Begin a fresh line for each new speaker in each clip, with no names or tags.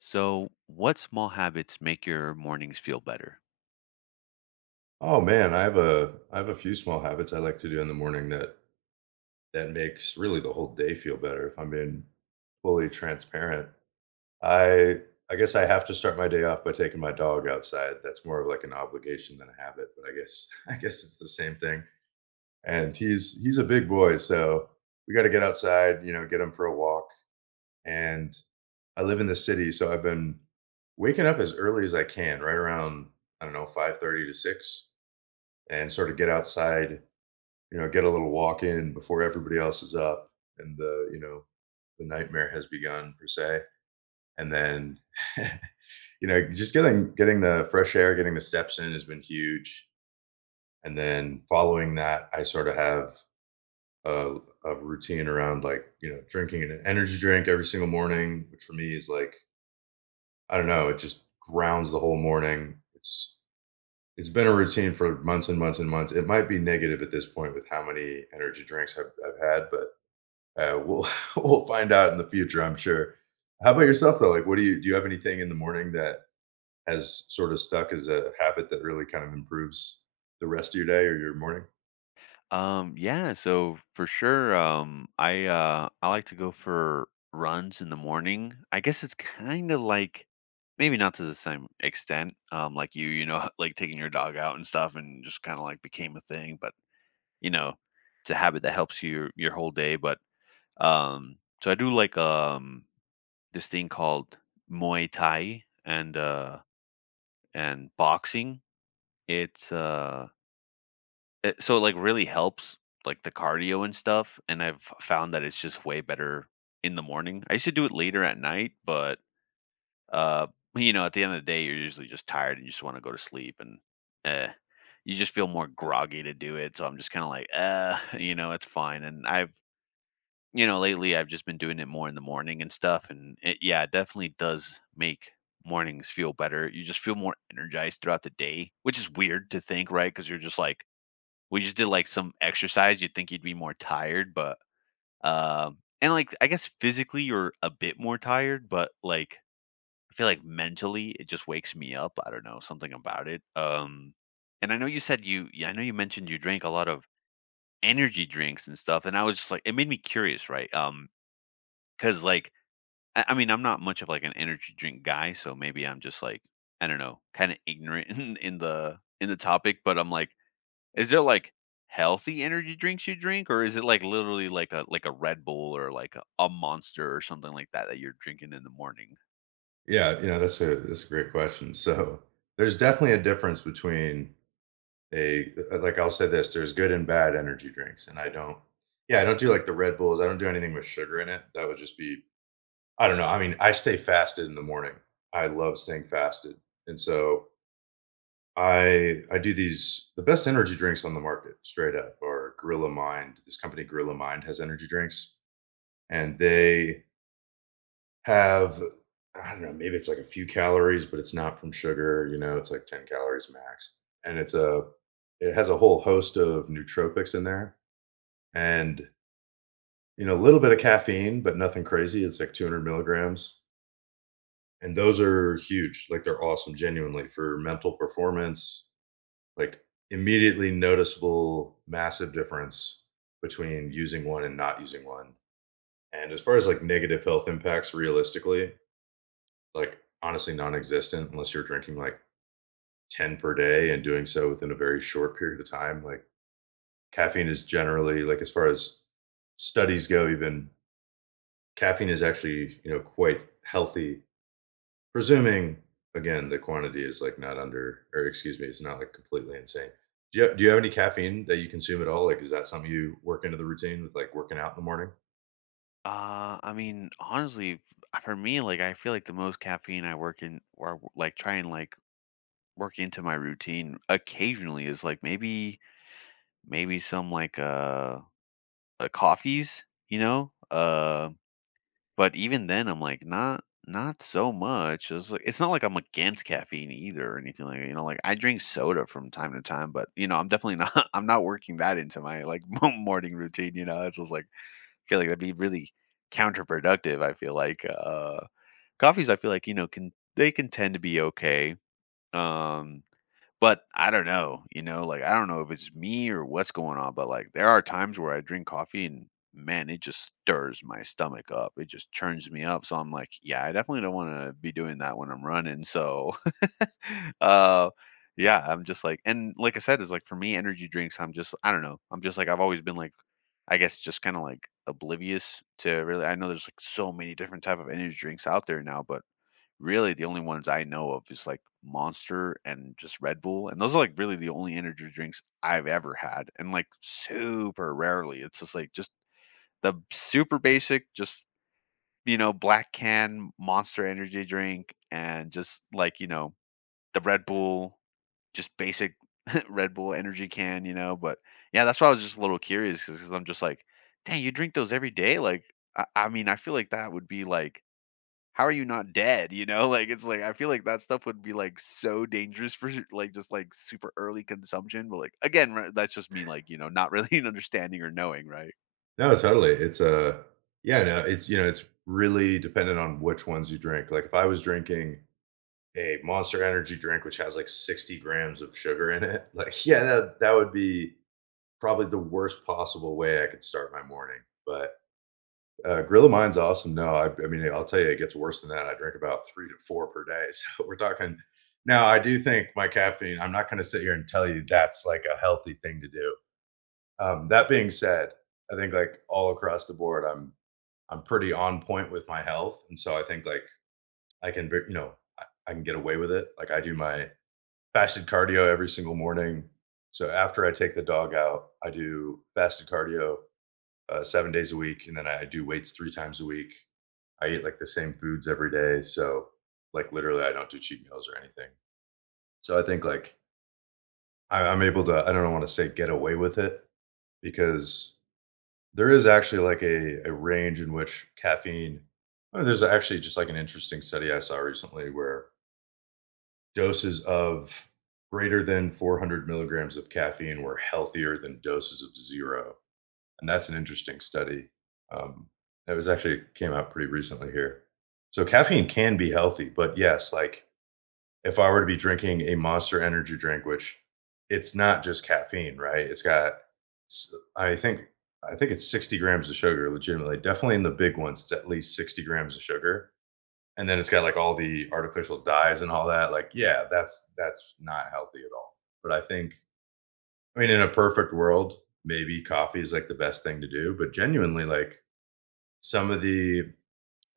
So, what small habits make your mornings feel better?
Oh man, I have a few small habits I like to do in the morning that makes really the whole day feel better if I'm being fully transparent. I I guess I have to start my day off by taking my dog outside. That's more of like an obligation than a habit, but I guess I guess it's the same thing. And he's a big boy, so we got to get outside, you know, get him for a walk. And I live in the city, so I've been waking up, you know, get a little walk in before everybody else is up and the nightmare has begun per se. And then, you know, just getting the fresh air, getting the steps in has been huge. And then following that, I sort of have a, a routine around, like, you know, drinking an energy drink every single morning, which for me is like, I don't know, it just grounds the whole morning. It's been a routine for months and months and months. It might be negative at this point with how many energy drinks I've had, but we'll we'll find out in the future, I'm sure. How about yourself though? Like, what do? You have anything in the morning that has sort of stuck as a habit that really kind of improves the rest of your day or your morning?
Yeah, so for sure, I like to go for runs in the morning. I guess it's kind of like maybe not to the same extent, like you know, like taking your dog out and stuff, and just kind of like became a thing. But you know, it's a habit that helps your whole day. But um, so I do like this thing called Muay Thai and boxing. It's uh it like, really helps, like, the cardio and stuff, and I've found that it's just way better in the morning. I used to do it later at night, but, uh, you know, at the end of the day, you're usually just tired and you just wanna go to sleep and, eh, you just feel more groggy to do it, so I'm just kinda like, you know, "It's fine," and lately, I've just been doing it more in the morning and stuff, and it definitely does make mornings feel better. You just feel more energized throughout the day, which is weird to think, right? Because 'Cause you're just like we just did like some exercise, you'd think you'd be more tired, but and like I guess physically you're a bit more tired, but like I feel like mentally it just wakes me up. I don't know, something about it. And I know you said you yeah, I know you mentioned you drank a lot of energy drinks and stuff, and I was just like it made me curious, right? Cuz like I mean, I'm not much of like an energy drink guy, so maybe I'm just like I don't know, kind of ignorant in the topic, but I'm like is there, like, healthy energy drinks you drink, or is it, like, literally like a Red Bull or like a Monster or something like that that you're drinking in the morning?
Yeah, you know, that's a great question. So there's definitely a difference between a like, I'll say this: there's good and bad energy drinks, and I don't. Yeah, I don't do like the Red Bulls. I don't do anything with sugar in it. That would just be, I don't know. I mean, I stay fasted in the morning. I love staying fasted, and so I do these, the best energy drinks on the market, straight up, are Gorilla Mind. This company, Gorilla Mind, has energy drinks, and they have, I don't know, maybe it's like a few calories, but it's not from sugar. You know, it's like 10 calories max, and it has a whole host of nootropics in there, and, you know, a little bit of caffeine, but nothing crazy. It's like 200 milligrams, and those are huge. Like, they're awesome, genuinely for mental performance. Like, immediately noticeable massive difference between using one and not using one. And as far as, like, negative health impacts realistically, like, honestly non-existent unless you're drinking, like, 10 per day and doing so within a very short period of time. Like, caffeine is generally like, as far as studies go even, caffeine is actually, you know, quite healthy. Presuming, again, the quantity is like not under, or excuse me, it's not like completely insane. Do you have any caffeine that you consume at all? Like, is that something you work into the routine with, like, working out in the morning?
I mean, honestly, f for me, like, I feel like the most caffeine I work in or, like, try and, like, work into my routine occasionally is, like, maybe some, like, coffees, you know? But even then, I'm like, not so much. It's like it's not like I'm against caffeine either or anything like that, you know, like I drink soda from time to time, but you know, I'm definitely not I'm not working that into my like morning routine, you know. It's just like I feel like that'd be really counterproductive. I feel like coffees I feel like, you know, can they can tend to be okay. Um but I don't know, you know, like, I don't know if it's me or what's going on, but, like, there are times where I drink coffee and, man, it just stirs my stomach up. It just churns me up, so I'm like, "Yeah, I definitely don't wanna be doing that when I'm running," so, uh, yeah, I'm just like and like I said, it's like for me, energy drinks, I don't know, I'm just like I've always been, like, I guess just kinda, like, oblivious to really I know there's, like, so many different type of energy drinks out there now, but really, the only ones I know of is, like, Monster and just Red Bull, and those are, like, really the only energy drinks I've ever had, and, like, super rarely. It's just, like, just the super basic, just, you know, black can Monster energy drink and just, like, you know, the Red Bull, just basic Red Bull energy can, you know, but, yeah, that's why I was just a little curious because 'cause 'cause I'm just like, "Dang, you drink those every day?" Like, I mean, I feel like that would be, like how are you not dead? You know, like it's like I feel like that stuff would be like so dangerous for like just like super early consumption. But like again, right, that's just me like you know not really understanding or knowing, right?
No, totally. Yeah, no, it's, you know, it's really dependent on which ones you drink. Like, if I was drinking a Monster Energy drink, which has, like, 60 grams of sugar in it, like, yeah, that would be probably the worst possible way I could start my morning, but Grill of Mine's awesome. No, I mean, I'll tell you, it gets worse than that. I drink about 3 to 4 per day, so we're talking, now, I do think my caffeine, I'm not gonna sit here and tell you that's, like, a healthy thing to do. That being said, I think, like, all across the board, I'm pretty on point with my health, and so I think, like, I can ver, you know, I can get away with it. Like, I do my fasted cardio every single morning. So after I take the dog out, I do fasted cardio, 7 days a week, and then I do weights 3 times a week. I eat like the same foods every day. So like, literally, I don't do cheat meals or anything. So I think like I'm able to, I don't want to say get away with it because there is actually like a range in which caffeine, oh, there's actually just like an interesting study I saw recently where doses of greater than 400 milligrams of caffeine were healthier than doses of zero. And that's an interesting study. Um, that was actually came out pretty recently here. So caffeine can be healthy, but yes, like, if I were to be drinking a Monster energy drink, which, it's not just caffeine, right? It's got s, I think it's 60 grams of sugar, legitimately. Definitely in the big ones, it's at least 60 grams of sugar, and then it's got, like, all the artificial dyes and all that, like, yeah, that's not healthy at all. But I think, I mean, in a perfect world, maybe coffee is, like, the best thing to do, but genuinely, like, some of the,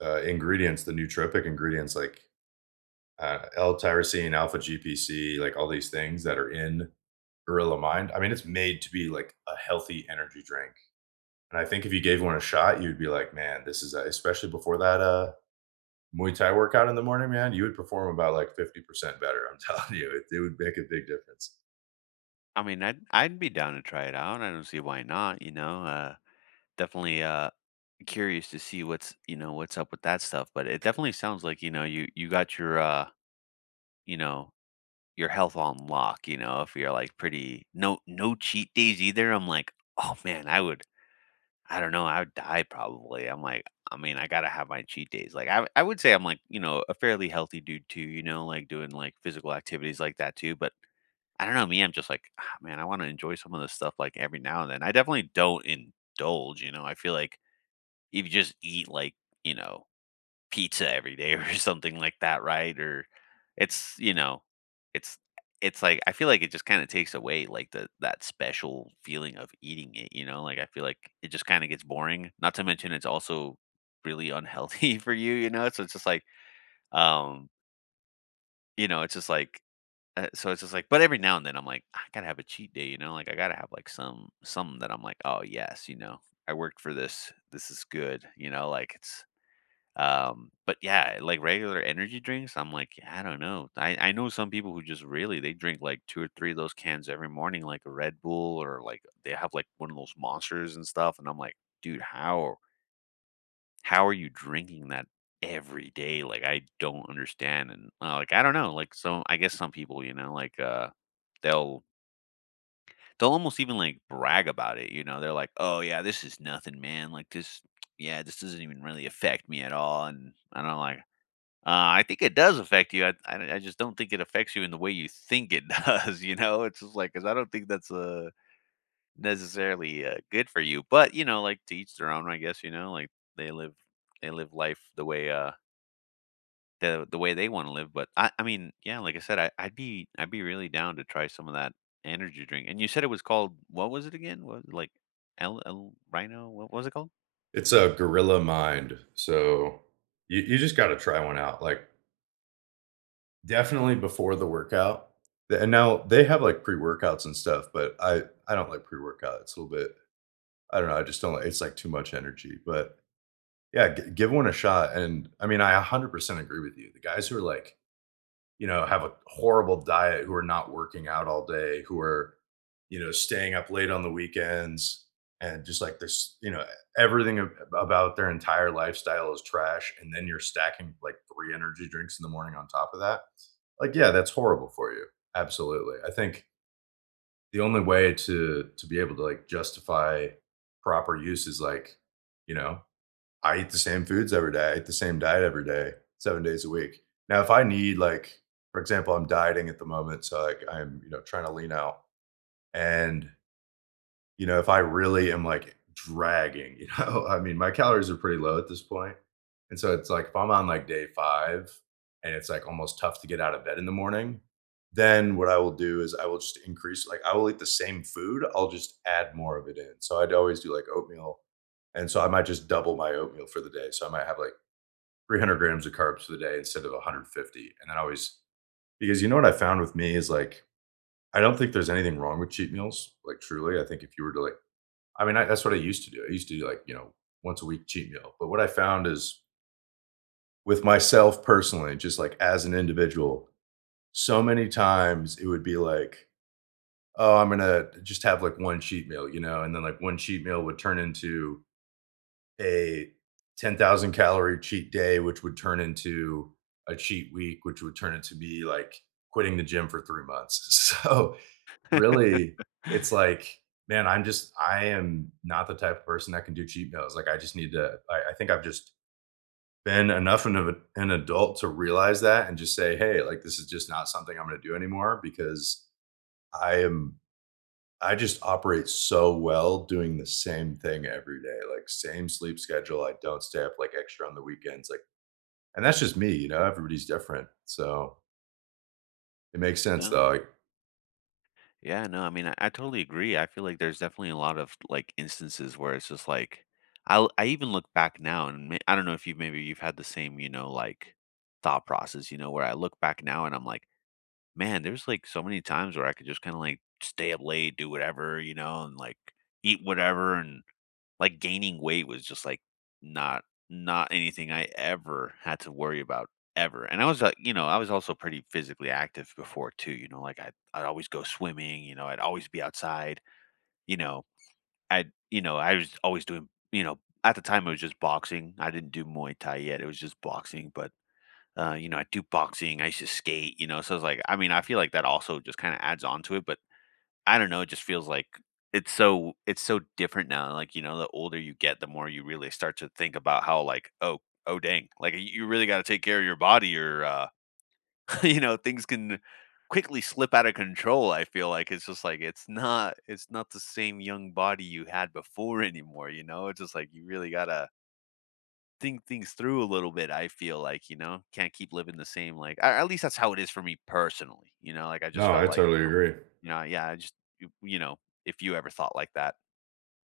ingredients, the nootropic ingredients, like L-tyrosine, alpha-GPC, like, all these things that are in Gorilla Mind. I mean, it's made to be like a healthy energy drink. And I think if you gave one a shot, you'd be like, man, this is, a, especially before that Muay Thai workout in the morning, man, you would perform about like 50% better. I'm telling you, it would make a big difference.
I mean, I'd be down to try it out. I don't see why not, you know. Definitely curious to see what's, you know, what's up with that stuff, but it definitely sounds like, you know, you got your you know, your health on lock, you know, if you're like pretty no cheat days either. I'm like, "Oh man, I would I don't know, I would die probably. I'm like, I mean, I gotta have my cheat days. Like, I would say I'm like, you know, a fairly healthy dude too. You know, like doing like physical activities like that too. But I don't know, me, I'm just like, ah, man, I want to enjoy some of this stuff like every now and then. I definitely don't indulge. You know, I feel like if you just eat like, you know, pizza every day or something like that, right? Or it's, you know, it's it's like I feel like it just kind of takes away like the that special feeling of eating it, you know? Like I feel like it just kind of gets boring. Not to mention it's also really unhealthy for you, you know? So it's just like um, you know, it's just like so it's just like but every now and then I'm like I got to have a cheat day, you know? Like I got to have like something that I'm like, "Oh, yes, you know. I worked for this. This is good." You know, like it's but yeah, like regular energy drinks, I'm like, "Yeah, I don't know. I know some people who just really they drink like two or three of those cans every morning, like a Red Bull or like they have like one of those monsters and stuff. And I'm like, dude, how are you drinking that every day? Like I don't understand. And like I don't know. Like so I guess some people, you know, like they'll they'll almost even like brag about it, you know. They're like, Oh yeah, this is nothing, man. Like this doesn't even really affect me at all. And I don't know, like I think it does affect you. I just don't think it affects you in the way you think it does. You know, it's just like because I don't think that's necessarily good for you. But you know, like to each their own. I guess you know, like they live they live life the way the way they want to live. But I mean, yeah, like I said, I'd be really down to try some of that energy drink. And you said it was called what was it again? What like El, El Rhino? What was it called?
It's a Gorilla Mind. So you just got to try one out. Like, definitely before the workout. And now they have like pre workouts and stuff, but I don't like pre workout. It's a little bit, I don't know, I just don't like, it's, like, too much energy, but, yeah, gi give one a shot, and, I mean, I 100% agree with you. The guys who are, like, you know, have a horrible diet, who are not working out all day, who are, you know, staying up late on the weekends, and just, like, this, you know, everything ab about their entire lifestyle is trash, and then you're stacking, like, 3 energy drinks in the morning on top of that. Like, yeah, that's horrible for you. Absolutely. I think the only way to be able to like justify proper use is like, you know, I eat the same foods every day. I eat the same diet every day, 7 days a week. Now, if I need like, for example, I'm dieting at the moment, so like, I'm, you know, trying to lean out, and, you know, if I really am like dragging, you know, I mean, my calories are pretty low at this point. And so it's like if I'm on like day five and it's like almost tough to get out of bed in the morning, then what I will do is I will just increase, like, I will eat the same food. I'll just add more of it in. So I'd always do like oatmeal. And so I might just double my oatmeal for the day. So I might have like 300 grams of carbs for the day instead of 150. And then I always, because you know what I found with me is like, I don't think there's anything wrong with cheat meals. Like, truly, I think if you were to like, I mean, that's what I used to do. I used to do like, you know, once a week cheat meal. But what I found is, with myself personally, just like as an individual, so many times it would be like, oh, I'm going to just have like one cheat meal, you know, and then like one cheat meal would turn into a 10,000 calorie cheat day, which would turn into a cheat week, which would turn into me like quitting the gym for 3 months. So, really, it's like, man, I am not the type of person that can do cheat meals, like, I just need to, I think I've just been enough of a an adult to realize that and just say, "Hey, like, this is just not something I'm gonna do anymore," because I am I just operate so well doing the same thing every day, like, same sleep schedule, I don't stay up, like, extra on the weekends, like, and that's just me, you know, everybody's different, so it makes sense,
Oh.
though, like.
Yeah, no, I mean, I totally agree. I feel like there's definitely a lot of like instances where it's just like I even look back now and may- I don't know if you maybe you've had the same, you know, like thought process, you know, where I look back now and I'm like, man, there's like so many times where I could just kind of like stay up late, do whatever, you know, and like eat whatever and like, gaining weight was just, like, not not anything I ever had to worry about, ever, and I was, like you know, I was also pretty physically active before too, you know, like, I'd always go swimming, you know, I'd always be outside, you know, i you know, I was always doing you know, at the time, it was just boxing, I didn't do Muay Thai yet, it was just boxing, but, you know, I do boxing, I used to skate, you know, so I was like I mean, I feel like that also just kinda adds on to it, but I don't know, it just feels like it's so different now, like, you know, the older you get, the more you really start to think about how, like, "Oh oh, dang," like, you really gotta take care of your body or, you know, things can quickly slip out of control, I feel like. It's just like, it's not the same young body you had before anymore, you know? It's just like you really gotta think things through a little bit, I feel like, you know? Can't keep living the same, like a at least that's how it is for me personally, you know? Like, I just
No, I
felt like,
totally agree.
you know, yeah, I just you you know, if you ever thought like that.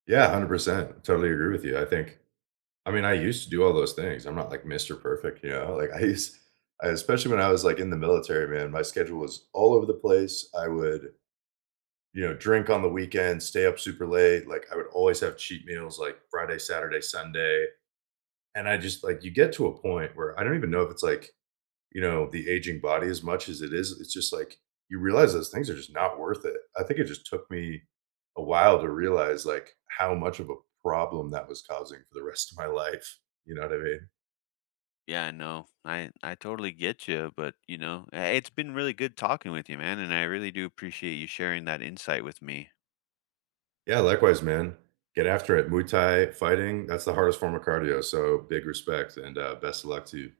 Yeah, 100%, totally agree with you, I think, I mean, I used to do all those things. I'm not like Mr. Perfect, you know? Like I used, I especially when I was like in the military, man, my schedule was all over the place. I would, you know, drink on the weekends, stay up super late. Like, I would always have cheat meals like Friday, Saturday, Sunday. And I just like, you get to a point where I don't even know if it's like, you know, the aging body as much as it is. It's just like you realize those things are just not worth it. I think it just took me a while to realize like how much of a problem that was causing for the rest of my life. You know what I mean?
Yeah, no, I totally get you, but, you know, it's been really good talking with you, man, and I really do appreciate you sharing that insight with me.
Yeah, likewise, man. Get after it. Muay Thai fighting, that's the hardest form of cardio, so big respect and, best of luck to you.